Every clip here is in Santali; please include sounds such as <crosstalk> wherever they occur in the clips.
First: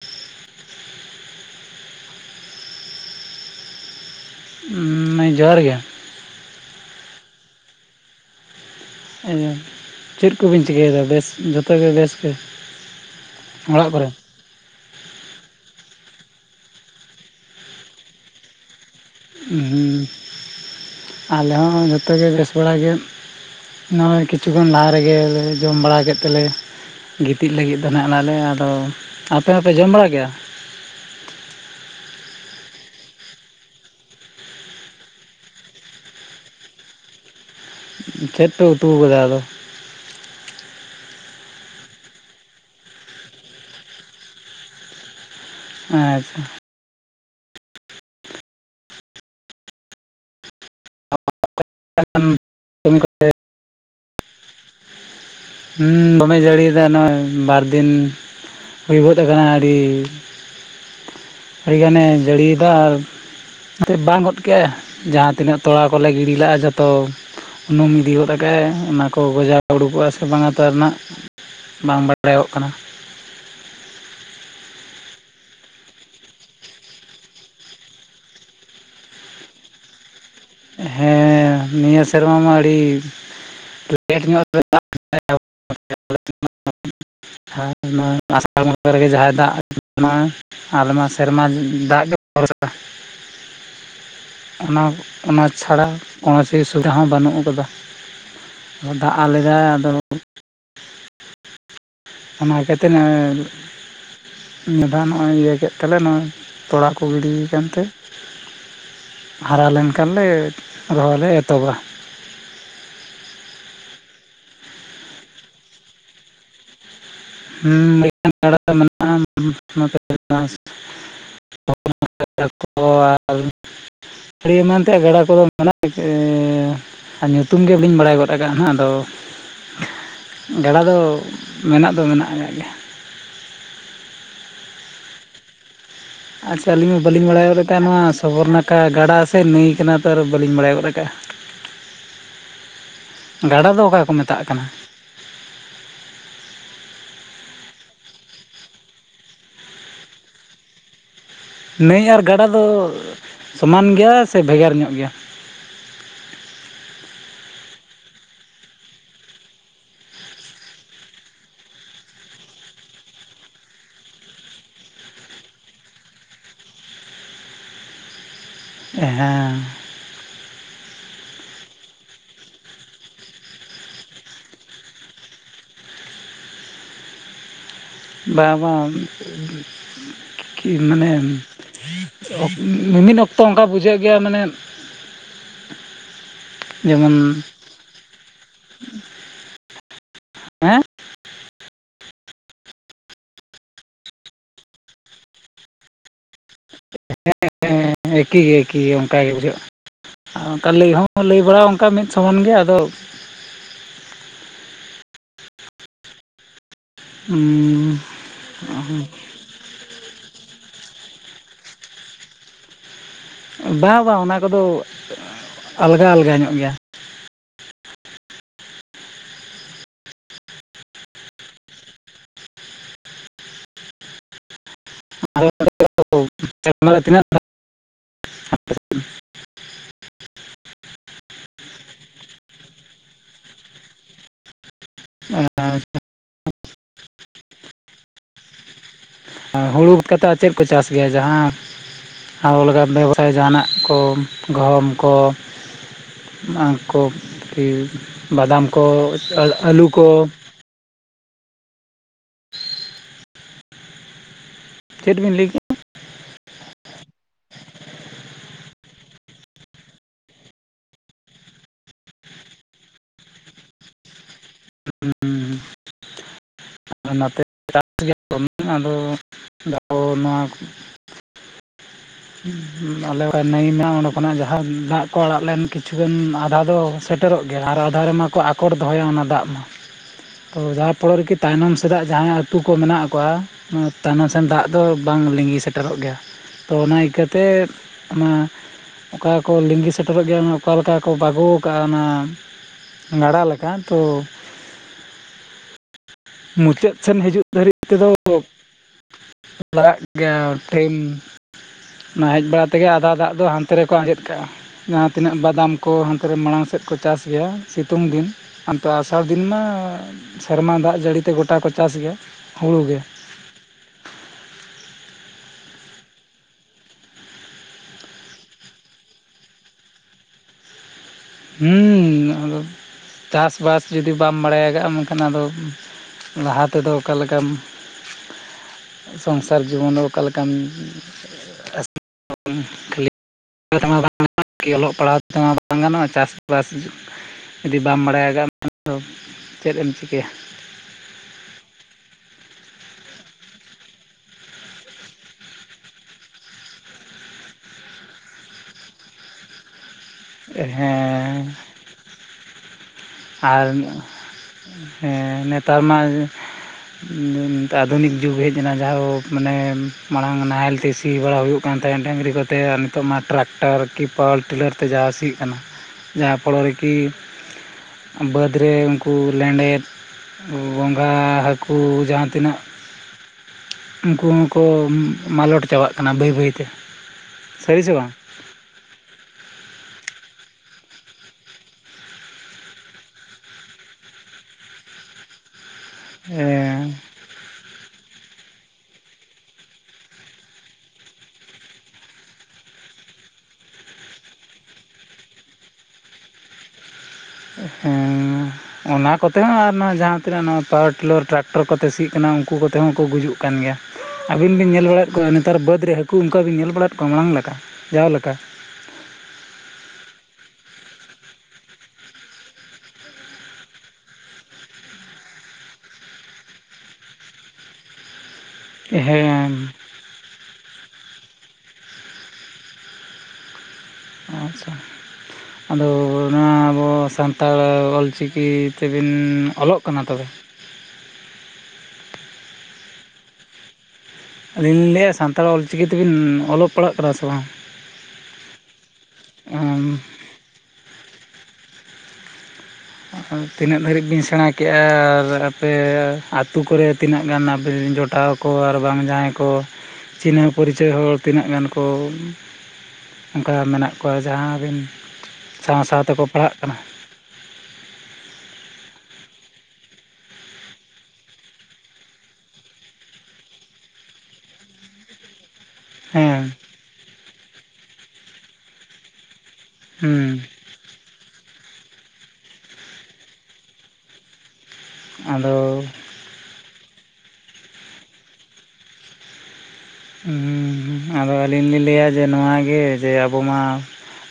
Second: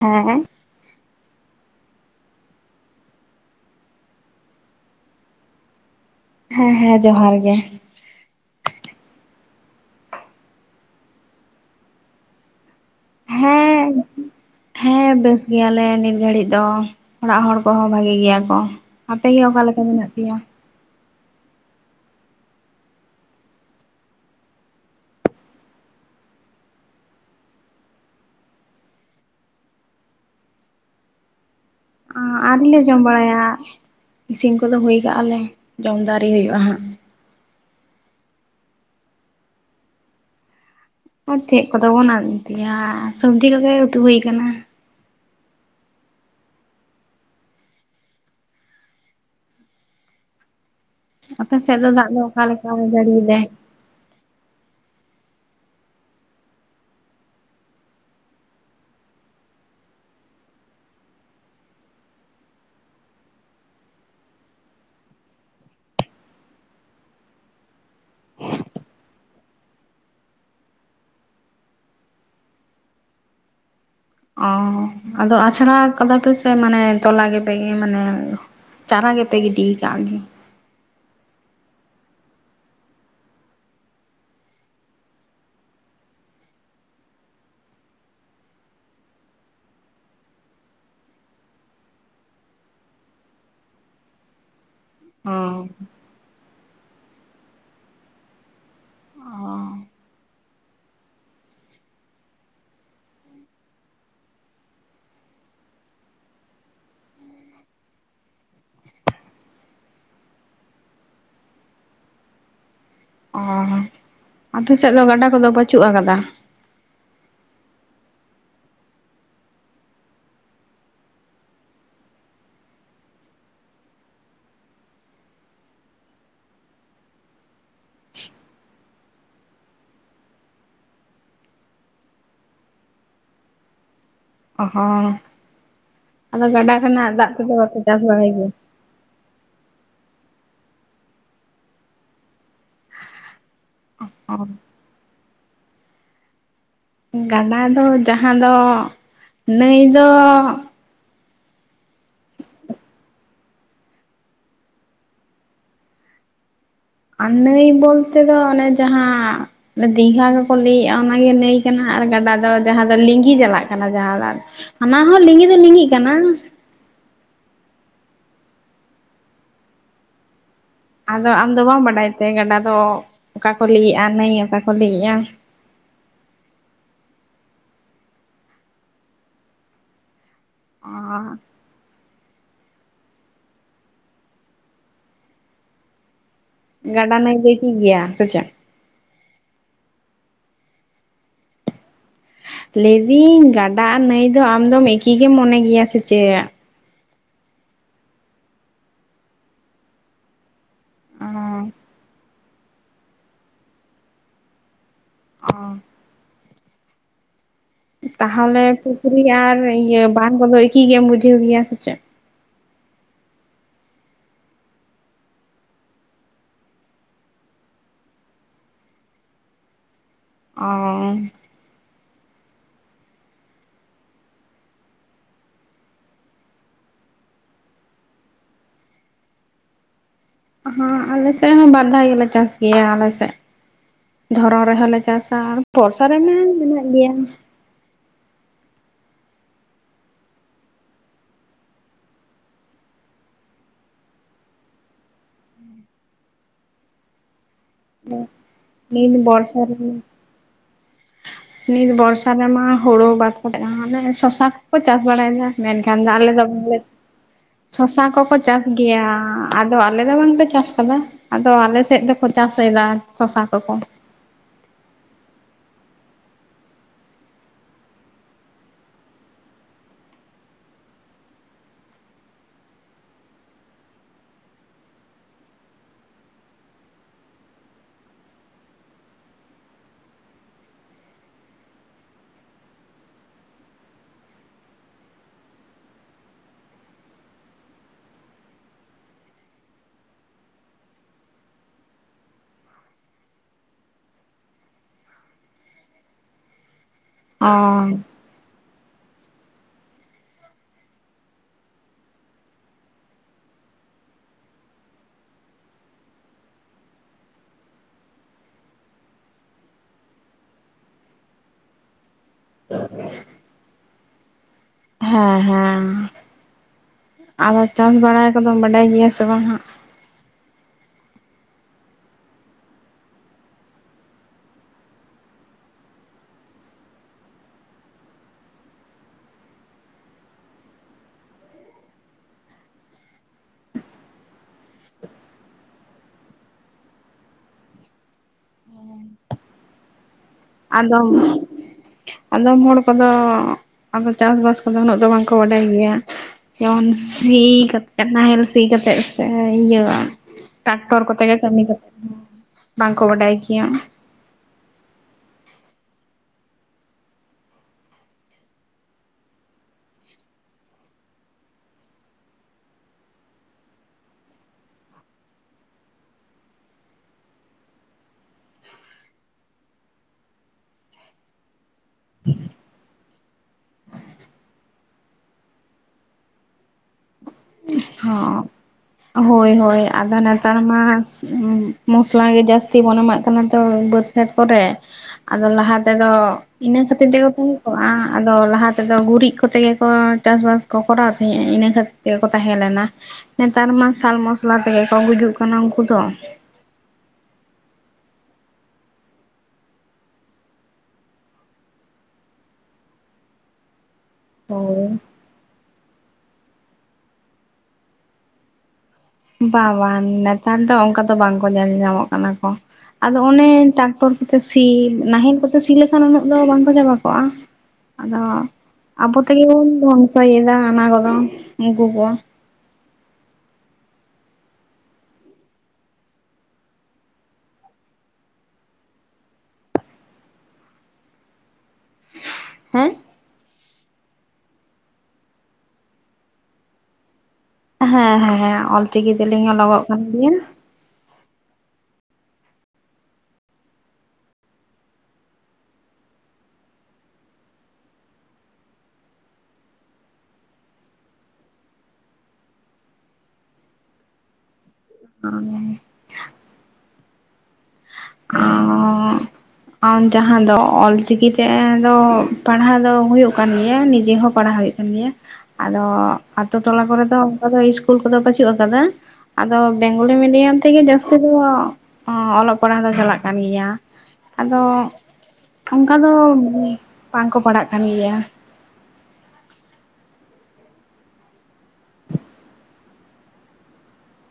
ᱦᱮᱸ <unintelligible> ᱡᱚᱦᱟᱨ ᱜᱮ ᱦᱮᱸ ᱦᱮᱸ ᱡᱚᱦᱟᱨ ᱜᱮ ᱪᱮᱫ ᱠᱚᱵᱤᱱ ᱪᱤᱠᱟᱹᱭ ᱮᱫᱟ ᱵᱮᱥ ᱡᱚᱛᱚ ᱜᱮ ᱵᱮᱥ ᱜᱮ? ᱚᱲᱟᱜ ᱦᱮᱸ ᱠᱚᱨᱮ ᱦᱮᱸ ᱵᱮᱥ ᱜᱮᱭᱟᱞᱮ ᱱᱤᱛ ᱜᱷᱟᱹᱲᱤᱡ ᱫᱚ, ᱚᱲᱟᱜ ᱦᱚᱲ ᱠᱚ ᱦᱚᱸ ᱵᱷᱟᱜᱤ ᱜᱮᱭᱟ ᱠᱚ᱾ ᱟᱯᱮᱜᱮ ᱚᱠᱟ ᱞᱮᱠᱟ ᱦᱮ ᱢᱮᱱᱟᱜ ᱯᱮᱭᱟ ᱟᱞᱮ ᱦᱚᱸ ᱡᱚᱛᱚ ᱜᱮ ᱵᱮᱥ ᱵᱟᱲᱟ ᱜᱮ᱾ ᱱᱚᱜᱼᱚᱭ ᱠᱤᱪᱷᱩᱩᱜ ᱠᱷᱚᱱ ᱞᱟᱦᱟ ᱨᱮᱜᱮᱞᱮ ᱡᱚᱢ ᱵᱟᱲᱟ ᱠᱮᱫ ᱛᱮᱞᱮ ᱜᱤᱛᱤᱡ ᱞᱟᱹᱜᱤᱫ ᱫᱚ ᱱᱟᱦᱟᱜ ᱚᱱᱟᱞᱮ ᱟᱫᱚ, ᱟᱯᱮ ᱦᱚᱸᱯᱮ ᱡᱚᱢ ᱵᱟᱲᱟ ᱠᱮᱫᱟ? ᱟᱨᱤᱞᱮ ᱡᱚᱢ ᱵᱟᱲᱟᱭᱟ, ᱤᱥᱤᱱ ᱠᱚ ᱫᱚ ᱦᱩᱭ ᱠᱟᱜᱼᱟᱞᱮ ᱡᱚᱢ ᱫᱚ ᱟᱮᱨᱤ ᱦᱩᱭᱩᱜᱼᱟ ᱦᱟᱸᱜ᱾ ᱪᱮᱫ ᱯᱮ ᱩᱛᱩ ᱠᱟᱫᱟ ᱟᱫᱚ? ᱟᱨ ᱪᱮᱫ ᱠᱚ ᱫᱚ ᱚᱱᱟ <inaudible> ᱛᱮᱭᱟ ᱥᱚᱵᱡᱤ ᱠᱚ ᱜᱮ ᱩᱛᱩ ᱦᱩᱭ ᱟᱠᱟᱱᱟ ᱟᱪᱪᱷᱟ ᱟᱯᱮ ᱥᱮᱫ ᱫᱚ ᱫᱟᱜ ᱫᱚ ᱠᱟᱹᱢᱤ ᱚᱠᱟ ᱞᱮᱠᱟ ᱠᱚ ᱡᱟᱹᱲᱤᱭ ᱮᱫᱟᱭ? ᱦᱚᱸ ᱫᱚᱢᱮ ᱡᱟᱹᱲᱤᱭᱮᱫᱟ ᱱᱚᱜᱼᱚᱭ ᱵᱟᱨ ᱫᱤᱱ ᱦᱩᱭ ᱜᱚᱫ ᱟᱠᱟᱱᱟ ᱟᱹᱰᱤ ᱟᱹᱰᱤᱜᱟᱱᱮ ᱡᱟᱹᱲᱤᱭᱮᱫᱟ ᱟᱨ <unintelligible> ᱵᱟᱱ ᱜᱚᱫ ᱠᱮᱜᱼᱟ ᱡᱟᱦᱟᱸ ᱛᱤᱱᱟᱹᱜ ᱛᱚᱞᱟ ᱠᱚᱞᱮ ᱜᱤᱲᱤ ᱞᱟᱜᱼᱟ ᱡᱚᱛᱚ ᱩᱱᱩᱢ ᱤᱫᱤ ᱜᱚᱫ ᱠᱟᱭ ᱚᱱᱟ ᱠᱚ ᱜᱚᱡᱟᱣ ᱩᱰᱩᱠᱚᱜᱼᱟ ᱥᱮ ᱥᱮ ᱵᱟᱝᱟᱛᱟᱨ ᱨᱮᱱᱟᱜ ᱵᱟᱝ ᱵᱟᱰᱟᱭᱚᱜ ᱠᱟᱱᱟ ᱚ ᱟᱫᱚ ᱟᱪᱲᱟ ᱠᱟᱫᱟ ᱯᱮᱥᱮ ᱢᱟᱱᱮ ᱛᱚᱞᱟ ᱜᱮᱯᱮ ᱜᱮ ᱢᱟᱱᱮ ᱪᱟᱨᱟ ᱜᱮᱯᱮ ᱜᱤᱰᱤ ᱠᱟᱜᱽ ᱜᱮᱭᱟ ᱦᱮᱸ ᱱᱤᱭᱟᱹ ᱥᱮᱨᱢᱟ ᱢᱟ ᱟᱹᱰᱤ <unintelligible> ᱟᱨ ᱱᱳᱭᱟ ᱟᱥᱟᱲ ᱵᱚᱸᱜᱟ ᱨᱮᱜᱮ ᱡᱟᱦᱟᱸᱭ ᱫᱟᱜ ᱟᱵᱩ ᱠᱟᱱᱟᱭ ᱟᱞᱮᱢᱟ ᱥᱮᱨᱢᱟ ᱫᱟᱜ ᱜᱮ ᱵᱷᱚᱨᱥᱟ, ᱚᱱᱟ ᱚ ᱚᱱᱟ ᱪᱷᱟᱲᱟ <unintelligible> ᱥᱩᱵᱤᱫᱷᱟ ᱦᱚᱸ ᱵᱟᱹᱱᱩᱜ ᱟᱠᱟᱫᱟ ᱟ ᱫᱟᱜ ᱞᱮᱫᱟᱭ ᱟᱫᱚ ᱚ ᱚᱱᱟ ᱤᱠᱟᱹᱛᱮ ᱱᱳᱭ ᱢᱤᱫ ᱫᱷᱟᱣ ᱱᱚᱜᱼᱚᱭ ᱞᱟᱹᱭ ᱠᱮᱫ ᱛᱟᱞᱮ ᱱᱚᱜᱼᱚᱭ ᱛᱚᱲᱟ ᱠᱚ ᱜᱤᱰᱤᱭ ᱠᱟᱱ ᱛᱮ ᱦᱟᱨᱟ ᱞᱮᱱ ᱠᱷᱟᱱ ᱞᱮ ᱨᱚᱦᱚᱭ ᱞᱮ ᱮᱛᱚᱦᱚᱵᱟ ᱚ, ᱟᱯᱮ ᱥᱮᱫ ᱫᱚ ᱜᱟᱰᱟ ᱠᱚᱫᱚ ᱵᱟ. ᱪᱩᱜ ᱟᱠᱟᱫᱟ? ᱦᱮᱸ ᱢᱤᱫᱴᱟᱱ ᱢᱮᱱᱟᱜᱼᱟ <unintelligible> ᱟᱹᱰᱤ ᱮᱢᱟᱱ ᱛᱮᱭᱟᱜ ᱜᱟᱰᱟ ᱠᱚᱫᱚ ᱢᱟᱱᱮ ᱟ ᱧᱩᱛᱩᱢ ᱜᱮᱞᱤᱧ ᱵᱟᱲᱟᱭ ᱜᱚᱫ ᱟᱠᱟᱟᱜᱼᱟ ᱱᱟᱦᱟᱜ ᱟᱫᱚ ᱜᱟᱰᱟ ᱫᱚ ᱢᱮᱱᱟᱜ ᱫᱚ ᱢᱮᱱᱟᱜ ᱟᱠᱟᱜ ᱜᱮᱭᱟ ᱚ ᱦᱚᱸᱝ ᱟᱪᱪᱷᱟ ᱟᱹᱞᱤᱧ ᱢᱟ ᱵᱟᱹᱞᱤᱧ ᱵᱟᱲᱟᱭ ᱛᱮᱫᱚ ᱞᱮᱫ ᱵᱟᱯᱮ ᱛᱟᱸᱦᱮᱱᱟ ᱪᱟᱥ ᱵᱟᱲᱟᱭ ᱜᱮᱭᱟ? ᱥᱚᱵᱚᱨᱱᱟ ᱱᱟᱠᱷᱟ ᱜᱟᱰᱟ ᱥᱮᱱ ᱱᱟᱹᱭ ᱠᱟᱱᱟ ᱛᱚ ᱵᱟᱹᱞᱤᱧ ᱵᱟᱲᱟᱭ ᱜᱚᱫ ᱠᱟᱜᱼᱟ ᱜᱟᱰᱟ ᱫᱚ ᱚᱠᱟ ᱠᱚ ᱚ ᱢᱮᱛᱟᱜ ᱠᱟᱱᱟ? ᱜᱟᱰᱟ ᱫᱚ ᱡᱟᱦᱟᱸ ᱫᱚ ᱱᱟᱹᱭ ᱫᱚ ᱱᱟᱹᱭ ᱟᱨ ᱜᱟᱰᱟ ᱫᱚ ᱥᱚᱢᱟᱱ ᱜᱮᱭᱟ ᱥᱮ ᱵᱷᱮᱜᱟᱨ ᱧᱚᱜ ᱜᱮᱭᱟ? ᱟᱨ ᱱᱟᱹᱭ ᱵᱚᱞᱛᱮ ᱫᱚ ᱚᱱᱮ ᱡᱟᱦᱟᱸ ᱫᱤᱜᱷᱟ ᱫᱚᱠᱚ ᱞᱟᱹᱭᱮᱜᱼᱟ ᱚᱱᱟᱜᱮ ᱱᱟᱹᱭ ᱠᱟᱱᱟ ᱟᱨ ᱜᱟᱰᱟ ᱫᱚ ᱡᱟᱦᱟᱸ ᱫᱚ ᱞᱤᱸᱜᱤ ᱪᱟᱞᱟᱜ ᱠᱟᱱᱟ ᱡᱟᱦᱟᱸ ᱦᱟᱱᱟ ᱦᱚᱸ ᱞᱤᱸᱜᱤ ᱫᱚ ᱞᱤᱸᱜᱤᱜ ᱠᱟᱱᱟ ᱦᱮᱸ ᱟᱫᱚ ᱟᱢᱫᱚ ᱵᱟᱢ ᱵᱟᱰᱟᱭ ᱛᱮ ᱜᱟᱰᱟ ᱫᱚ ᱚᱠᱟ ᱠᱚ ᱞᱟᱹᱭᱮᱜᱼᱟ ᱱᱟᱹᱭ ᱚᱠᱟ ᱠᱚ ᱞᱟᱹᱭᱮᱜᱼᱟ ᱵᱟᱝ ᱵᱟᱝ ᱠᱤ <unintelligible> ᱚ ᱢᱟᱱᱮ ᱢᱤᱢᱤᱫ ᱚᱠᱛᱚ ᱚᱱᱠᱟ ᱵᱩᱡᱷᱟᱹᱜ ᱜᱮᱭᱟ ᱢᱟᱱᱮ ᱜᱟᱰᱟ ᱡᱮᱢᱚᱱ ᱱᱟᱹᱭ ᱫᱚ ᱮᱠᱤ ᱜᱮᱭᱟ ᱥᱮ ᱪᱮᱫ ᱦᱮᱸ ᱞᱟᱹᱭᱫᱟᱹᱧ ᱜᱟᱰᱟ ᱱᱟᱹᱭ ᱫᱚ ᱟᱢᱫᱚᱢ ᱮᱠᱤ ᱜᱮᱢ ᱢᱚᱱᱮ ᱜᱮᱭᱟ ᱥᱮ ᱪᱮᱫ? ᱦᱮᱸ ᱦᱮᱸ ᱮᱠᱤ ᱜᱮ ᱮᱠᱤ ᱜᱮ ᱚᱱᱠᱟᱟᱜ ᱜᱮ ᱵᱩᱡᱷᱟᱹᱜᱼᱟ ᱚᱱᱠᱟ ᱞᱟᱹᱭ ᱦᱚᱸ ᱞᱟᱹᱭ ᱵᱟᱲᱟ ᱚᱱᱠᱟ ᱢᱤᱫ ᱥᱚᱢᱟᱱ ᱜᱮ ᱟᱫᱚ ᱟᱸ <unintelligible> ᱛᱟᱦᱚᱞᱮ ᱯᱩᱠᱷᱨᱤ ᱟᱨ ᱤᱭᱟᱹ ᱵᱟᱸᱱᱫ ᱠᱚᱫᱚ ᱮᱠᱤ ᱜᱮᱢ ᱵᱩᱡᱷᱟᱹᱣ ᱜᱮᱭᱟ ᱥᱮ ᱪᱮᱫ ᱵᱟ ᱵᱟ ᱚᱱᱟ ᱠᱚᱫᱚ ᱟᱞᱜᱟ ᱟᱞᱜᱟ ᱧᱚᱜ ᱜᱮᱭᱟ ᱚᱸ <unintelligible> ᱛᱤᱱᱟᱹᱜ <unintelligible> ᱦᱮᱸ ᱟᱞᱮ ᱥᱮᱫ ᱦᱚᱸ ᱵᱟᱨ ᱫᱷᱟᱣ ᱜᱮᱞᱮ ᱪᱟᱥ ᱜᱮᱭᱟ ᱟᱞᱮ ᱥᱮᱫ ᱫᱷᱚᱨᱚᱢ ᱨᱮᱦᱚᱸᱞᱮ ᱪᱟᱥᱟ ᱵᱚᱨᱥᱟ ᱨᱮᱢᱟ ᱢᱮᱱᱟᱜ ᱜᱮᱭᱟ᱾ ᱦᱩᱲᱩ ᱵᱟᱫ ᱠᱟᱛᱮᱫ ᱟᱨ ᱪᱮᱫ ᱠᱚ ᱪᱟᱥ ᱜᱮᱭᱟ ᱡᱟᱦᱟᱸ ᱟᱵᱚ ᱵᱮᱵᱥᱟᱭᱟ ᱡᱟᱦᱟᱱᱟᱜ ᱠᱚ ᱜᱚᱦᱚᱢ ᱠᱚ ᱠᱚ ᱠᱤ ᱵᱟᱫᱟᱢ ᱠᱚ ᱱᱤᱛ ᱵᱚᱨᱥᱟ ᱨᱮ ᱟᱹᱞᱩ ᱠᱚ ᱱᱤᱛ ᱵᱚᱨᱥᱟ ᱨᱮᱢᱟ ᱦᱩᱲᱩ ᱵᱟᱫ ᱠᱟᱛᱮᱫ ᱢᱟᱱᱮ ᱥᱚᱥᱟ ᱠᱚ ᱠᱚ ᱪᱟᱥ ᱪᱮᱫ ᱵᱟᱲᱟᱭ ᱵᱤᱱ ᱫᱟ ᱞᱟᱹᱭ ᱠᱮᱫ ᱢᱮᱱ <unintelligible> ᱥᱚᱥᱟ ᱠᱚ ᱠᱚ ᱪᱟᱥ ᱜᱮᱭᱟ, ᱟᱫᱚ ᱟᱞᱮ ᱫᱚ ᱵᱟᱝ ᱞᱮ ᱪᱟᱥ ᱟᱠᱟᱫᱟ᱾ ᱟᱫᱚ ᱟᱞᱮ ᱥᱮᱫ ᱫᱚ ᱠᱚ ᱪᱟᱥ ᱮᱫᱟ ᱥᱚᱥᱟ ᱠᱚ ᱠᱚ <unintelligible> ᱟᱫᱚ ᱚᱱᱟᱛᱮ ᱪᱟᱥ <unintelligible> ᱱᱚᱣᱟ ᱟᱞᱮ ᱚᱱᱟ ᱱᱟᱹᱭ ᱢᱮᱱᱟᱜᱼᱟ ᱚᱸᱰᱮ ᱠᱷᱚᱱᱟᱜ ᱡᱟᱦᱟᱸ ᱫᱟᱜ ᱠᱚ ᱟᱲᱟᱜ ᱞᱮᱱ ᱠᱤᱪᱷᱩ ᱜᱟᱱ ᱟᱫᱷᱟ ᱫᱚ ᱥᱮᱴᱮᱨᱚᱜ ᱜᱮᱭᱟ, ᱟᱫᱷᱟᱨᱮ ᱢᱟᱠᱚ ᱟᱠᱚᱴ ᱫᱚᱦᱚᱭᱟ ᱚᱱᱟ ᱫᱟᱜ ᱢᱟ᱾ ᱛᱚ ᱡᱟᱦᱟᱸ ᱯᱷᱚᱨᱮ ᱨᱮᱠᱤ ᱛᱟᱭ ᱱᱚᱢ ᱥᱮᱫᱟᱜ ᱡᱟᱦᱟᱸᱭ ᱟᱹᱛᱩ ᱠᱚ ᱢᱮᱱᱟᱜ ᱠᱚᱣᱟ ᱛᱟᱭᱱᱚᱢ ᱥᱮᱱ ᱫᱟᱜ ᱫᱚ ᱵᱟᱝ ᱞᱤᱸᱜᱤ ᱥᱮᱴᱮᱨᱚᱜ ᱜᱮᱭᱟ᱾ ᱛᱚ ᱚᱱᱟ ᱤᱠᱟᱹᱛᱮ ᱚᱱᱟ ᱚᱠᱟ ᱠᱚ ᱞᱤᱸᱜᱤ ᱥᱮᱴᱮ ᱨᱚᱜ ᱜᱮᱭᱟ ᱚᱠᱟ ᱞᱮᱠᱟ ᱠᱚ ᱵᱟᱜᱩ ᱟᱠᱟᱫ ᱚᱱᱟ ᱜᱟᱰᱟ ᱞᱮᱠᱟ ᱛᱚ ᱢᱩᱪᱟᱹᱫ ᱥᱮᱱ ᱦᱤᱡᱩᱜ ᱚ ᱫᱷᱟᱹᱨᱤᱡ ᱛᱮᱫᱚ ᱞᱟᱜᱟᱜ ᱜᱮᱭᱟ ᱴᱟᱭᱤᱢ ᱚᱱᱟ ᱦᱮᱡ ᱵᱟᱲᱟ ᱛᱮᱜᱮ ᱟᱫᱷᱟ ᱫᱟᱜ ᱫᱚ ᱦᱟᱱᱛᱮ ᱨᱮᱠᱚ ᱟᱸᱡᱮᱫ ᱠᱟᱜᱼᱟ ᱡᱟᱦᱟᱸᱛᱤᱱᱟᱹᱜ ᱵᱟᱫᱟᱢ ᱠᱚ ᱦᱟᱱᱛᱮ ᱨᱮ ᱢᱟᱲᱟᱝ ᱥᱮᱫ ᱠᱚ ᱪᱟᱥ ᱜᱮᱭᱟ ᱥᱤᱛᱩᱝ ᱫᱤᱱ ᱚᱱᱛᱮ ᱟᱥᱟᱲ ᱫᱤᱱ ᱢᱟ ᱥᱮᱨᱢᱟ ᱫᱟᱜ ᱡᱟᱹᱲᱤ ᱛᱮ ᱜᱚᱴᱟ ᱠᱚ ᱪᱟᱥ ᱜᱮᱭᱟ ᱦᱩᱲᱩ ᱜᱮ᱾ ᱦᱮᱸ ᱦᱮᱸ ᱟᱫᱚ ᱪᱟᱥ ᱵᱟᱲᱟ ᱠᱚᱫᱚᱢ ᱵᱟᱰᱟᱭ ᱜᱮᱭᱟ ᱥᱮ ᱵᱟᱝ ᱦᱟᱜ ᱦᱩᱸ ᱟᱫᱚ ᱪᱟᱥᱼᱵᱟᱥ ᱡᱩᱫᱤ ᱵᱟᱢ ᱵᱟᱲᱟᱭ ᱠᱟᱜᱼᱟ ᱢᱮᱱ ᱠᱷᱟᱱ ᱟᱫᱚ ᱞᱟᱦᱟ ᱛᱮ ᱫᱚ ᱚᱠᱟ ᱞᱮᱠᱟᱢ ᱥᱚᱝ ᱥᱟᱨ ᱡᱤᱵᱚᱱ ᱨᱮ ᱚᱠᱟ ᱞᱮᱠᱟᱱ <unintelligible> ᱚᱞᱚᱜ ᱯᱟᱲᱦᱟᱣ ᱛᱮᱢᱟ ᱵᱟᱝ ᱜᱟᱱᱚᱜᱼᱟ ᱪᱟᱥ ᱵᱟᱥ ᱡᱩᱫᱤ ᱵᱟᱢ ᱵᱟᱲᱟᱭ ᱠᱟᱜ ᱠᱷᱟᱱ ᱫᱚ ᱪᱮᱫ ᱮᱢ ᱪᱤᱠᱟᱹᱭᱟ ᱟᱫᱚᱢ ᱟᱫᱚᱢ ᱦᱚᱲ ᱠᱚᱫᱚ ᱟᱫᱚ ᱪᱟᱥ ᱵᱟᱥ ᱠᱚᱫᱚ ᱩᱱᱟᱹᱜ ᱫᱚ ᱵᱟᱝ ᱠᱚ ᱵᱟᱰᱟᱭ ᱜᱮᱭᱟ᱾ ᱡᱮᱢᱚᱱ ᱥᱤ ᱠᱟᱛᱮᱫ ᱱᱟᱦᱮᱞ ᱥᱤ ᱠᱟᱛᱮᱫ ᱥᱮ ᱤᱭᱟᱹ ᱴᱟᱠ ᱴᱚᱨ ᱠᱚᱛᱮ ᱜᱮ ᱦᱮᱸ ᱠᱟᱹᱢᱤ ᱵᱟᱝᱠᱚ ᱵᱟᱰᱟᱭ ᱜᱮᱭᱟ ᱟᱨ ᱦᱮ ᱱᱮᱛᱟᱨ ᱢᱟ ᱟᱫᱷᱩᱱᱤᱠ ᱡᱩᱜᱽ ᱦᱮᱡ ᱮᱱᱟ ᱡᱟᱦᱟᱸ ᱫᱚ ᱢᱟᱱᱮ ᱢᱟᱲᱟᱝ ᱱᱟᱦᱮᱞ ᱛᱮ ᱥᱤ ᱵᱟᱲᱟ ᱦᱩᱭᱩᱜ ᱦᱩᱭᱩᱜ ᱠᱟᱱ ᱛᱟᱦᱮᱸᱫ ᱰᱟᱹᱝᱨᱤ ᱠᱚ ᱛᱮ ᱟᱨ ᱱᱤᱛᱚᱜ ᱢᱟ ᱴᱨᱟᱠᱴᱟᱨ ᱠᱤ ᱯᱟᱣᱟᱨ ᱴᱤᱞᱟᱨ ᱛᱮ ᱡᱟᱦᱟᱸ ᱥᱤᱜ ᱠᱟᱱᱟ ᱡᱟᱦᱟ ᱯᱚᱨᱮ ᱠᱤ ᱵᱟᱹᱫᱽ ᱨᱮ ᱩᱱ ᱠᱩ ᱞᱮᱸᱰᱮᱫ ᱜᱚᱸᱜᱷᱟ ᱦᱟᱹᱠᱩ <unintelligible> ᱡᱟᱦᱟᱸ ᱛᱤᱱᱟᱹᱜ ᱩᱱᱠᱩ ᱦᱚᱸ ᱠᱚ ᱢᱟᱞᱚᱴ ᱪᱟᱵᱟᱜ ᱠᱟᱱᱟ ᱵᱟᱹᱭ ᱵᱟᱹᱭ ᱛᱮ, ᱥᱟᱹᱨᱤ ᱥᱮ ᱵᱟᱝ? ᱦᱚᱸ ᱦᱳᱭ ᱦᱳᱭ ᱟᱫᱚ ᱱᱮᱛᱟᱨ ᱢᱟ ᱢᱚᱥᱞᱟ ᱜᱮ ᱡᱟᱹᱥᱛᱤ ᱵᱚᱱ ᱮᱢᱟᱜ ᱠᱟᱱᱟ ᱛᱚ ᱵᱟᱹᱫᱽ ᱠᱷᱮᱛ ᱠᱚᱨᱮ ᱟᱫᱚ ᱞᱟᱦᱟ ᱛᱮ ᱫᱚ ᱤᱱᱟᱹ ᱠᱷᱟᱹᱛᱤᱨ ᱛᱮ ᱜᱮ ᱛᱚ ᱟᱫᱚ ᱞᱟᱦᱟ ᱛᱮᱫᱚ ᱜᱩᱨᱤᱡ ᱠᱚᱛᱮ ᱜᱮ ᱠᱚ ᱪᱟᱥ ᱵᱟᱥ ᱠᱚ ᱠᱚᱨᱟᱣ ᱛᱟᱦᱮᱸᱜᱼᱟ ᱤᱱᱟᱹ ᱠᱷᱟᱹᱛᱤᱨ ᱛᱮ ᱜᱮ ᱠᱚ ᱛᱟᱦᱮᱸ ᱞᱮᱱᱟ ᱱᱮᱛᱟᱨ ᱢᱟ ᱥᱟᱨ ᱢᱚᱥᱞᱟ ᱛᱮ ᱜᱮ ᱠᱚ ᱜᱩᱡᱩᱜ ᱠᱟᱱᱟ ᱩᱱᱠᱩ ᱫᱚ᱾ ᱦᱮᱸ ᱚᱱᱟ ᱠᱚᱛᱮ ᱦᱚᱸ ᱟᱨ ᱱᱚᱣᱟ ᱡᱟᱦᱟᱸ ᱛᱤᱱᱟᱹᱜ ᱯᱟᱣᱟᱨ ᱴᱤᱞᱟᱨ ᱴᱨᱟᱠᱴᱚᱨ ᱠᱚ ᱛᱮ ᱥᱤᱜ ᱠᱟᱱᱟ ᱩᱱᱠᱩ ᱠᱚᱛᱮ ᱦᱚᱸᱠᱚ ᱜᱩᱡᱩᱜ ᱠᱟᱱ ᱜᱮᱭᱟ᱾ ᱟᱹᱵᱤᱱ ᱵᱤᱱ ᱧᱮᱞ ᱦᱳᱭ ᱵᱟᱲᱟ ᱭᱮᱫ ᱠᱚᱣᱟ ᱱᱮᱛᱟᱨ ᱵᱟᱹᱫᱽ ᱨᱮ ᱦᱟᱹᱠᱩ ᱚᱱᱠᱟ ᱵᱤᱱ ᱧᱮᱞ ᱵᱟᱲᱟ ᱭᱮᱫ ᱠᱚᱣᱟ ᱢᱟᱲᱟᱝ ᱞᱮᱠᱟ ᱡᱟᱣ ᱞᱮᱠᱟ ᱵᱟᱝ ᱵᱟᱝ ᱱᱮᱛᱟᱨ ᱫᱚ ᱚᱱᱠᱟ ᱫᱚ ᱵᱟᱝ ᱠᱚ ᱧᱮᱞ ᱧᱟᱢᱚᱜ ᱠᱟᱱᱟ ᱠᱚ ᱟᱫᱚ ᱚᱱᱮ ᱴᱨᱟᱠ ᱴᱚᱨ ᱠᱚᱛᱮ ᱥᱤ ᱱᱟᱦᱮᱞ ᱠᱚᱛᱮ ᱥᱤ ᱞᱮᱠᱷᱟᱱ ᱩᱱᱟᱹᱜ ᱫᱚ ᱵᱟᱝ ᱠᱚ ᱪᱟᱵᱟ ᱠᱚᱜᱼᱟ᱾ ᱟᱫᱚ ᱟᱵᱚ ᱛᱮ ᱜᱮ ᱵᱚᱱ ᱦᱮᱸ ᱫᱷᱚᱝᱥᱚᱭ ᱮᱫᱟ ᱚᱱᱟ ᱠᱚᱫᱚ ᱩᱱᱠᱩ ᱠᱚ ᱟᱪᱪᱷᱟ ᱟᱫᱚ ᱱᱚᱣᱟ ᱟᱵᱚ ᱥᱟᱱᱛᱟᱲ ᱚᱞᱪᱤᱠᱤ ᱛᱮ ᱵᱤᱱ ᱚᱞᱚᱜ ᱠᱟᱱᱟ ᱛᱚ ᱵᱮ <unintelligible> ᱟᱹᱞᱤᱧ ᱞᱤᱧ ᱞᱟᱹᱭᱮᱫᱼᱟ ᱥᱟᱱᱛᱟᱲ ᱚᱞᱪᱤᱠᱤ ᱛᱮᱵᱤᱱ ᱚᱞᱚᱜ ᱯᱟᱲᱦᱟᱜ ᱠᱟᱱᱟ ᱥᱮ ᱵᱟᱝ? ᱦᱮᱸ ᱦᱮᱸ ᱚᱞᱪᱤᱠᱤ ᱛᱮᱞᱤᱧ ᱚᱞᱚᱜᱚᱜ ᱠᱟᱱ ᱜᱮᱭᱟ᱾ ᱛᱤᱱᱟᱹᱜ ᱫᱷᱟᱹᱨᱤᱡ ᱵᱮᱱ ᱥᱮᱬᱟ ᱠᱮᱜᱼᱟ ᱟᱨ ᱟᱯᱮ ᱟᱛᱳ ᱠᱚᱨᱮ ᱛᱤᱱᱟᱹᱜ ᱜᱟᱱ ᱟᱵᱤᱱ ᱡᱚᱴᱟᱣ ᱠᱚ ᱟᱨ ᱵᱟᱝ ᱡᱟᱦᱟᱸᱭ ᱠᱚ ᱪᱤᱱᱦᱟᱹ ᱯᱚᱨᱤᱪᱚᱭ ᱦᱚᱲ ᱛᱤᱱᱟᱹᱜ ᱜᱟᱱ ᱠᱚ ᱚᱱᱠᱟ ᱢᱮᱱᱟᱜ ᱠᱚᱣᱟ ᱡᱟᱦᱟᱸᱵᱤᱱ ᱥᱟᱶ ᱥᱟᱶ ᱛᱮᱠᱚ ᱯᱟᱲᱦᱟᱜ ᱠᱟᱱᱟ ᱟᱨ ᱡᱟᱦᱟᱸ ᱫᱚ ᱚᱞᱪᱤᱠᱤ ᱛᱮ ᱛᱚ ᱯᱟᱲᱦᱟᱣ ᱫᱚ ᱦᱩᱭᱩᱜ ᱠᱟᱱ ᱜᱮᱭᱟ ᱱᱤᱡᱮ ᱦᱚᱸ ᱯᱟᱲᱦᱟᱣ ᱦᱩᱭᱩᱜ ᱠᱟᱱᱟ᱾ ᱜᱮᱭᱟ ᱟᱫᱚ ᱦᱮᱸ ᱟᱛᱳ ᱴᱚᱞᱟ ᱠᱚᱨᱮ ᱫᱚ ᱫᱚ ᱤᱥᱠᱩᱞ ᱠᱚᱫᱚ ᱵᱟᱹᱪᱩᱜ ᱟᱠᱟᱫᱟ ᱟᱫᱚ ᱵᱮᱝᱜᱚᱞᱤ ᱦᱮᱸ ᱢᱤᱰᱤᱭᱟᱢ ᱛᱮᱜᱮ ᱡᱟᱹᱥᱛᱤ ᱫᱚ ᱚᱞᱚᱜ ᱯᱟᱲᱦᱟᱜ ᱫᱚ ᱪᱟᱞᱟᱜ ᱠᱟᱱ ᱜᱮᱭᱟ᱾ ᱟᱫᱚ ᱟᱫᱚ ᱚᱱᱠᱟ ᱫᱚ ᱵᱟᱝᱠᱚ ᱯᱟᱲᱟᱜ ᱠᱟᱱ ᱜᱮᱭᱟ᱾ <unintelligible> ᱟᱫᱚ ᱟᱹᱞᱤᱧ ᱞᱤᱧ ᱞᱟᱹᱭᱟ ᱡᱮ ᱱᱚᱣᱟᱜᱮ ᱡᱮ ᱟᱵᱚ ᱢᱟ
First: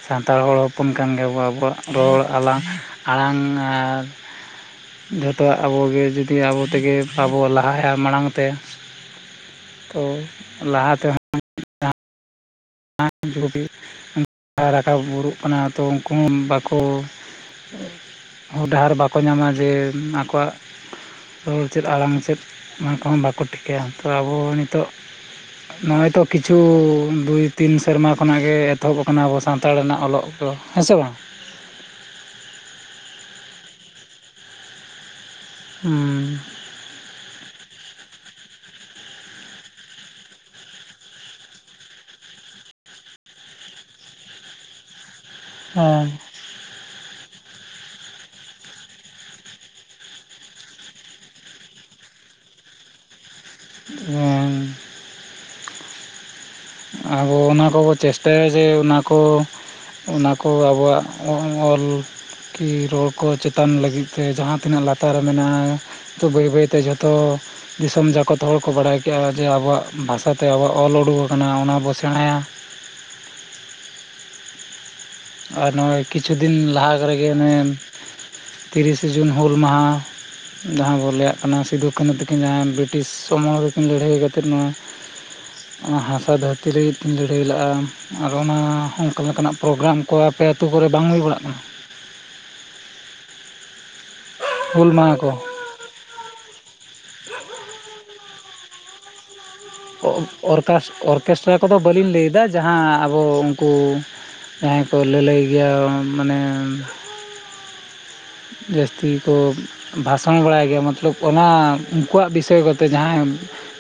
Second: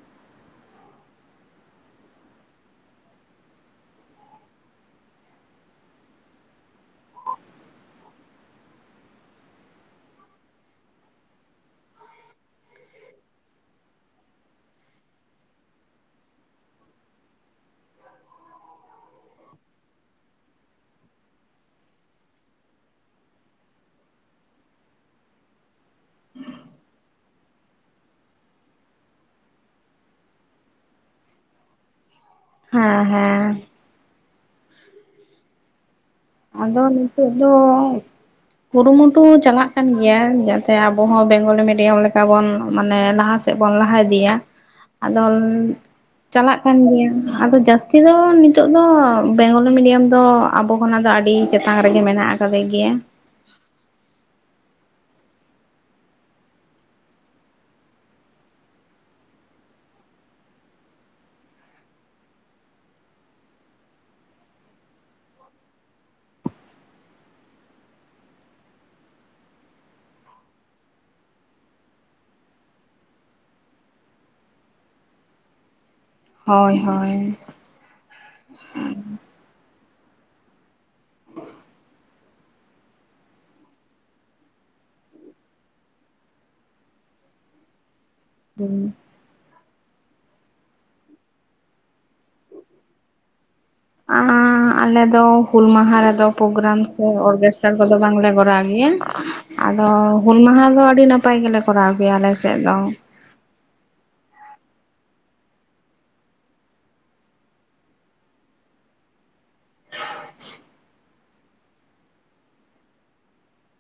ᱥᱟᱱᱛᱟᱲ ᱦᱚᱲ ᱦᱚᱯᱚᱱ ᱠᱟᱱ ᱜᱮᱭᱟᱵᱚ ᱟᱵᱚᱣᱟᱜ ᱨᱚᱲ ᱟᱞᱟᱝ ᱟᱲᱟᱝ ᱟᱨ ᱡᱷᱚᱛᱚᱣᱟᱜ ᱟᱵᱚᱜᱮ ᱡᱩᱫᱤ ᱟᱵᱚ ᱛᱮᱜᱮ ᱵᱟᱵᱚ ᱞᱟᱦᱟᱭᱟ ᱢᱟᱲᱟᱝ ᱛᱮ ᱛᱚ ᱞᱟᱦᱟ ᱛᱮᱦᱚᱸ <unintelligible> ᱨᱟᱠᱟᱵᱩᱨᱩᱜ ᱠᱟᱱᱟ ᱛᱚ ᱩᱱᱠᱩ ᱦᱚᱸ ᱵᱟᱠᱚ <inaudible> ᱦᱚᱨ ᱰᱟᱦᱟᱨ ᱵᱟᱠᱚ ᱧᱟᱢᱟ ᱡᱮ ᱟᱠᱚᱣᱟᱜ ᱨᱚᱲ ᱪᱮᱫ ᱟᱲᱟᱝ ᱪᱮᱫ ᱚᱱᱟ ᱠᱚᱦᱚᱸ ᱵᱟᱠᱚ ᱴᱷᱤᱠᱟᱹᱭᱟ ᱛᱚ ᱟᱵᱚ ᱱᱤᱛᱚᱜ ᱱᱚᱜᱼᱚᱭ ᱛᱚ ᱠᱤᱪᱷᱩ ᱫᱩᱭ ᱛᱤᱱ ᱥᱮᱨᱢᱟ ᱠᱷᱚᱱᱟᱜ ᱜᱮ ᱮᱛᱚᱦᱚᱵ ᱟᱠᱟᱱᱟ ᱟᱵᱚ ᱥᱟᱱᱛᱟᱲ ᱨᱮᱱᱟᱜ ᱚᱞᱚᱜ ᱫᱚ ᱦᱮᱸ ᱥᱮ ᱵᱟᱝ ᱦᱮᱸ ᱦᱮᱸ ᱦᱩᱸ ᱟᱫᱚ ᱱᱤᱛᱚᱜ ᱫᱚ ᱠᱩᱨᱩᱢᱩᱴᱩ ᱪᱟᱞᱟᱜ ᱠᱟᱱ ᱜᱮᱭᱟ᱾ ᱡᱟᱛᱮ ᱟᱵᱚ ᱦᱚᱸ ᱵᱮᱝᱜᱚᱞᱤ ᱢᱤᱰᱤᱭᱟᱢ ᱞᱮᱠᱟ ᱵᱚᱱ ᱢᱟᱱᱮ ᱞᱟᱦᱟ ᱥᱮᱫ ᱵᱚᱱ ᱞᱟᱦᱟ ᱤᱫᱤᱭᱟ᱾ ᱟᱫᱚ ᱪᱟᱞᱟᱜ ᱠᱟᱱ ᱜᱮᱭᱟ᱾ ᱟᱫᱚ ᱡᱟᱹᱥᱛᱤ ᱫᱚ ᱱᱤᱛᱚᱜ ᱫᱚ ᱵᱮᱝᱜᱚᱞᱤ ᱢᱤᱰᱤᱭᱟᱢ ᱫᱚ ᱟᱵᱚ ᱠᱷᱚᱱᱟᱜ ᱫᱚ ᱟᱹᱰᱤ ᱟᱹᱰᱤ ᱪᱮᱛᱟᱱ ᱨᱮᱜᱮ ᱢᱮᱱᱟᱜ ᱟᱠᱟᱫᱮ ᱜᱮᱭᱟ᱾ ᱚ <inaudible> ᱟᱵᱚ ᱚᱱᱟ ᱠᱚᱵᱚ ᱪᱮᱥᱴᱟᱭᱟ ᱡᱮ ᱚᱱᱟᱠᱚ ᱚᱱᱟᱠᱚ ᱟᱵᱚᱣᱟᱜ ᱚᱞ ᱠᱤ ᱨᱚᱲ ᱠᱚ ᱪᱮᱛᱟᱱ ᱞᱟᱹᱜᱤᱫ ᱛᱮ ᱡᱟᱦᱟᱸ ᱛᱤᱱᱟᱹᱜ ᱞᱟᱛᱟᱨ ᱢᱮᱱᱟᱜᱼᱟ᱾ ᱛᱚ ᱵᱟᱹᱭ ᱵᱟᱹᱭ ᱛᱮ ᱡᱷᱚᱛᱚ ᱫᱤᱥᱚᱢ ᱡᱟᱠᱚᱛ ᱦᱚᱲ ᱠᱚ ᱵᱟᱲᱟᱭ ᱠᱮᱜᱼᱟ᱾ ᱡᱮ ᱟᱵᱚᱣᱟᱜ ᱵᱷᱟᱥᱟᱛᱮ ᱟᱵᱚᱣᱟᱜ ᱚᱞ ᱩᱰᱩᱠ ᱟᱠᱟᱱᱟ, ᱚᱱᱟ ᱵᱚ ᱥᱮᱬᱟᱭᱟ᱾ ᱟᱨ ᱱᱚᱜᱼᱚᱭ ᱠᱤᱪᱷᱩ ᱫᱤᱱ ᱦᱳᱭ ᱞᱟᱦᱟ ᱦᱳᱭ ᱠᱚᱨᱮᱜᱮ ᱚᱱᱮ ᱛᱤᱨᱤᱥᱮ ᱡᱩᱱ ᱦᱩᱞ ᱢᱟᱦᱟ ᱡᱟᱦᱟᱸ ᱵᱚᱱ ᱞᱟᱹᱭᱟᱜ ᱠᱟᱱᱟ ᱥᱤᱫᱩ ᱠᱟᱹᱱᱦᱩ ᱛᱟᱹᱠᱤᱱᱟᱜ ᱵᱨᱤᱴᱤᱥ ᱥᱚᱢᱢᱚᱞ ᱛᱤᱠᱤᱱ ᱞᱟᱹᱲᱦᱟᱹᱭ ᱠᱟᱛᱮᱫ ᱱᱚᱣᱟ ᱚᱱᱟ ᱦᱟᱥᱟ ᱫᱷᱟᱹᱨᱛᱤ ᱞᱟᱹᱜᱤᱫ ᱠᱤᱱ ᱞᱟᱹᱲᱦᱟᱹᱭ ᱞᱟᱜᱼᱟ᱾ ᱟᱨ ᱚᱱᱟ ᱚᱱᱠᱟ ᱞᱮᱠᱟᱱᱟᱜ ᱯᱨᱳᱜᱨᱟᱢ ᱠᱚ ᱟᱯᱮ ᱟᱹᱛᱩᱳ ᱠᱚᱨᱮ ᱵᱟᱝ ᱦᱩᱭ ᱵᱟᱲᱟᱜ ᱠᱟᱱᱟ? ᱟᱸ ᱦᱩᱞ ᱟᱞᱮ ᱢᱟᱦᱟ ᱫᱚ ᱠᱚ ᱦᱩᱞ ᱢᱟᱦᱟ ᱨᱮᱫᱚ ᱯᱨᱳᱜᱨᱟᱢ ᱥᱮ ᱚᱨᱜᱮᱥᱴᱟᱨ ᱠᱚᱫᱚ ᱵᱟᱝᱞᱮ ᱠᱚᱨᱟᱣ ᱜᱮᱭᱟ᱾ ᱟᱫᱚ ᱦᱩᱞ ᱢᱟᱦᱟ ᱫᱚ ᱚᱨᱠᱟᱥ ᱟᱹᱰᱤ ᱱᱟᱯᱟᱭ ᱚᱨᱠᱮᱥᱴᱨᱟ ᱜᱮᱞᱮ ᱠᱚᱫᱚ ᱠᱚᱨᱟᱣ ᱵᱟᱹᱞᱤᱧ ᱜᱮᱭᱟ ᱟᱞᱮ ᱞᱟᱹᱭᱫᱟ ᱥᱮᱫ ᱫᱚ᱾ ᱡᱟᱦᱟᱸ ᱟᱵᱚ ᱩᱱᱠᱩ ᱡᱟᱦᱟᱸᱭ ᱠᱚ ᱞᱟᱹᱞᱟᱹᱭ ᱜᱮᱭᱟ᱾ ᱢᱟᱱᱮ ᱡᱟᱹᱥᱛᱤ ᱠᱚ ᱵᱷᱟᱥᱚᱱ ᱵᱟᱲᱟᱭ ᱜᱮᱭᱟ ᱢᱚᱛᱞᱚᱵ ᱚᱱᱟ ᱩᱱᱠᱩᱣᱟᱜ ᱵᱤᱥᱚᱭ ᱠᱚᱛᱮ ᱡᱟᱦᱟᱸᱭ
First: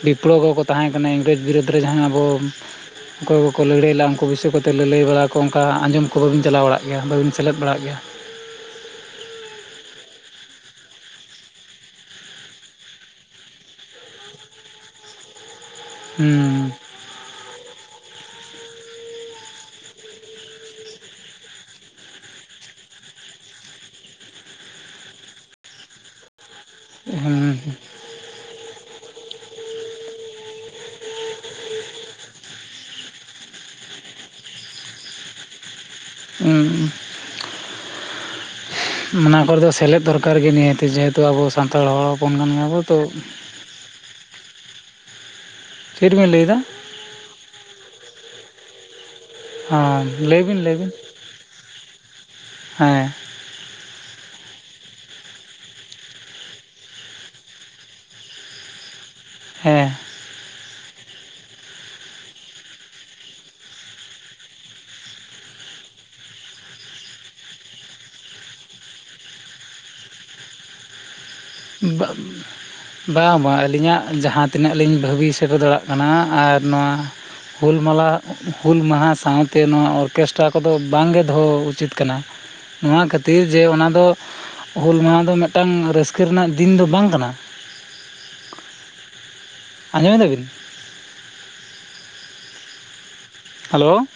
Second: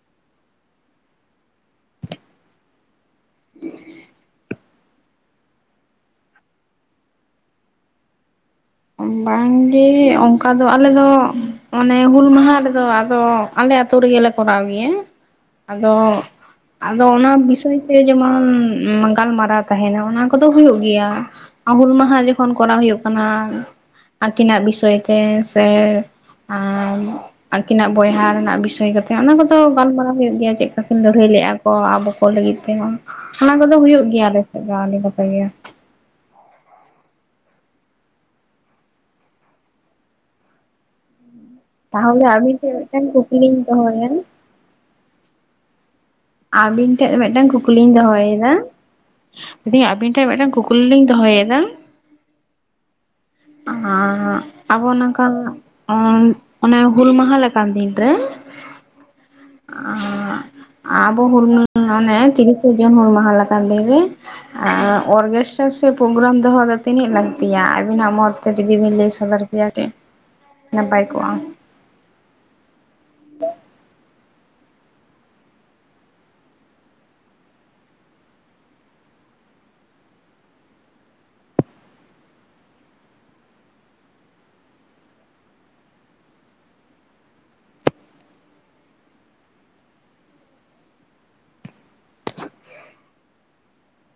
ᱵᱤᱯᱞᱚᱵ ᱠᱚᱠᱚ ᱛᱟᱦᱮᱸ ᱠᱟᱱᱟ ᱤᱝᱨᱮᱡᱽ ᱵᱤᱨᱩᱫᱽ ᱨᱮ ᱡᱟᱦᱟᱸ ᱟᱵᱚ ᱚᱠᱚᱭ ᱠᱚᱠᱚ ᱞᱟᱹᱲᱦᱟᱹᱭ ᱞᱟᱜ-ᱟ ᱩᱱᱠᱩ ᱵᱤᱥᱚᱭ ᱠᱚᱛᱮ ᱞᱟᱹᱞᱟᱹᱭ ᱵᱟᱲᱟ ᱠᱚ ᱚᱱᱠᱟ ᱟᱸᱡᱚᱢ ᱠᱚ ᱵᱟᱵᱤᱱ ᱪᱟᱞᱟᱣ ᱵᱟᱲᱟᱜ ᱜᱮᱭᱟ, ᱵᱟᱹᱵᱤᱱ ᱥᱮᱞᱮᱫ ᱵᱟᱲᱟᱜ ᱜᱮᱭᱟ᱾ ᱵᱟᱝᱜᱮ ᱚᱱᱠᱟ ᱫᱚ ᱟᱞᱮ ᱚᱱᱮ ᱦᱩᱞ ᱢᱟᱦᱟ ᱨᱮᱫᱚ ᱟᱫᱚ ᱟᱞᱮ ᱟᱹᱛᱩ ᱨᱮᱜᱮᱞᱮ ᱠᱚᱨᱟᱣ ᱜᱮᱭᱟ᱾ ᱟᱫᱚ ᱦᱩᱸ ᱟᱫᱚ ᱚᱱᱟ ᱵᱤᱥᱚᱭ ᱛᱮ ᱡᱮᱢᱚᱱ ᱜᱟᱞᱢᱟᱨᱟᱣ ᱛᱟᱦᱮᱸᱱᱟ, ᱚᱱᱟ ᱠᱚᱫᱚ ᱦᱩᱭᱩᱜ ᱜᱮᱭᱟ᱾ ᱟ ᱦᱩᱞ ᱢᱟᱦᱟ ᱡᱚᱠᱷᱚᱱ ᱠᱚᱨᱟᱣ ᱦᱩᱭᱩᱜ ᱠᱟᱱᱟ᱾ ᱟᱹᱠᱤᱱᱟᱜ ᱵᱤᱥᱚᱭ ᱛᱮ ᱥᱮ ᱦᱩᱸ ᱟᱹᱠᱤᱱᱟᱜ ᱵᱚᱭᱦᱟ ᱨᱮᱱᱟᱜ ᱵᱤᱥᱚᱭ ᱠᱟᱛᱮ ᱚᱱᱟ ᱠᱚᱫᱚ ᱜᱟᱞᱢᱟᱨᱟᱣ ᱦᱩᱭᱩᱜ ᱜᱮᱭᱟ᱾ ᱪᱮᱫᱠᱟ ᱠᱤᱱ ᱞᱟᱹᱲᱦᱟᱹᱭ ᱞᱮᱫᱼᱟ ᱠᱚ ᱟᱵᱚ ᱠᱚ ᱞᱟᱹᱜᱤᱫ ᱛᱮᱦᱚᱸ? ᱚᱱᱟ ᱠᱚᱫᱚ ᱦᱩᱭᱩᱜ ᱜᱮᱭᱟ ᱟᱞᱮᱥᱮᱫ ᱫᱚ ᱟᱹᱰᱤ ᱱᱟᱯᱟᱭ ᱜᱮ᱾ ᱦᱩᱸ ᱦᱩᱸ ᱚᱱᱟ ᱠᱚᱨᱮ ᱫᱚ ᱥᱮᱞᱮᱫ ᱫᱚᱨᱠᱟᱨ ᱜᱮ, ᱱᱤᱦᱟᱹᱛᱤ ᱡᱮᱦᱮᱛᱩ ᱟᱵᱚ ᱥᱟᱱᱛᱟᱲ ᱛᱚ ᱦᱚᱲ ᱛᱟᱦᱚᱞᱮ ᱦᱚᱯᱚᱱ ᱠᱟᱱ ᱟᱹᱵᱤᱱ ᱜᱮᱭᱟ ᱴᱷᱮᱱ ᱵᱚᱱ ᱛᱚ᱾ ᱢᱤᱫᱴᱮᱱ ᱠᱩᱠᱞᱤᱧ ᱫᱚᱦᱚᱭᱟ ᱪᱮᱫ ᱵᱮᱱ ᱞᱟᱹᱭᱮᱫ? ᱟᱵᱤᱱ ᱴᱷᱮᱱ ᱢᱤᱫᱴᱟᱱ ᱠᱩᱠᱞᱤᱧ ᱫᱚᱦᱚᱭᱮᱫᱟ᱾ ᱫᱤᱸᱭᱮ ᱦᱚᱸ ᱟᱵᱤᱱ ᱴᱷᱮᱱ ᱞᱟᱹᱭ ᱢᱤᱫᱴᱟᱝ ᱵᱤᱱ ᱞᱟᱹᱭ ᱠᱩᱠᱞᱤ ᱵᱤᱱ ᱞᱤᱧ ᱫᱚᱦᱚᱭᱮᱫᱟ᱾ ᱦᱮᱸ <unintelligible> ᱟᱵᱚ ᱱᱚᱝᱠᱟᱱ ᱚᱱ ᱚᱱᱮ ᱦᱩᱞ ᱢᱟᱦᱟ ᱞᱮᱠᱟᱱ ᱫᱤᱱ ᱨᱮ ᱦᱮᱸ ᱟᱸᱻᱦ ᱟᱵᱚ ᱦᱩᱞ ᱢᱟᱱᱮ ᱛᱤᱨᱤᱥᱮ ᱡᱩᱱ ᱦᱩᱞ ᱢᱟᱦᱟ ᱞᱮᱠᱟᱱ ᱫᱤᱱ ᱨᱮ ᱟᱨ ᱚᱨᱜᱮᱥᱴᱟᱨ ᱥᱮ ᱯᱨᱳᱜᱨᱟᱢ ᱫᱚᱦᱚ ᱫᱚ ᱛᱤᱱᱟᱹᱜ ᱞᱟᱹᱠᱛᱤᱭᱟ ᱟᱹᱵᱤᱱᱟᱜ ᱢᱚᱛ? ᱠᱟᱹᱴᱤᱡ ᱡᱩᱫᱤ ᱵᱤᱱ ᱞᱟᱹᱭ ᱥᱚᱫᱚᱨ ᱠᱮᱭᱟ, ᱟᱹᱰᱤ ᱱᱟᱯᱟᱭ ᱠᱚᱜᱼᱟ᱾ ᱵᱟᱝ ᱵᱟᱝ ᱵᱟᱝ ᱟᱹᱞᱤᱧᱟᱜ ᱡᱟᱦᱟᱸ ᱛᱤᱱᱟᱹᱜ ᱞᱤᱧ ᱵᱷᱟᱹᱵᱤ ᱥᱮᱴᱮᱨ ᱫᱟᱲᱮᱭᱟᱜ ᱠᱟᱱᱟ ᱟᱨ ᱱᱚᱣᱟ ᱦᱩᱞᱢᱟᱞᱟ ᱦᱩᱞ ᱢᱟᱦᱟ ᱥᱟᱶᱛᱮ ᱱᱚᱣᱟ ᱚᱨᱠᱮᱥᱴᱨᱟ ᱠᱚᱫᱚ ᱵᱟᱝᱜᱮ ᱫᱚᱦᱚ ᱩᱪᱤᱛ ᱠᱟᱱᱟ᱾ ᱱᱚᱣᱟ ᱠᱷᱟᱹᱛᱤᱨ ᱡᱮ ᱚᱱᱟᱫᱚ ᱦᱩᱞ ᱢᱟᱦᱟ ᱫᱚ ᱢᱤᱫᱴᱟᱝ ᱨᱟᱹᱥᱠᱟᱹ ᱨᱮᱱᱟᱜ ᱫᱤᱱ ᱫᱚ ᱵᱟᱝ ᱠᱟᱱᱟ᱾ ᱟᱸᱡᱚᱢᱮ ᱫᱟᱵᱤᱱ? ᱦᱮᱞᱳ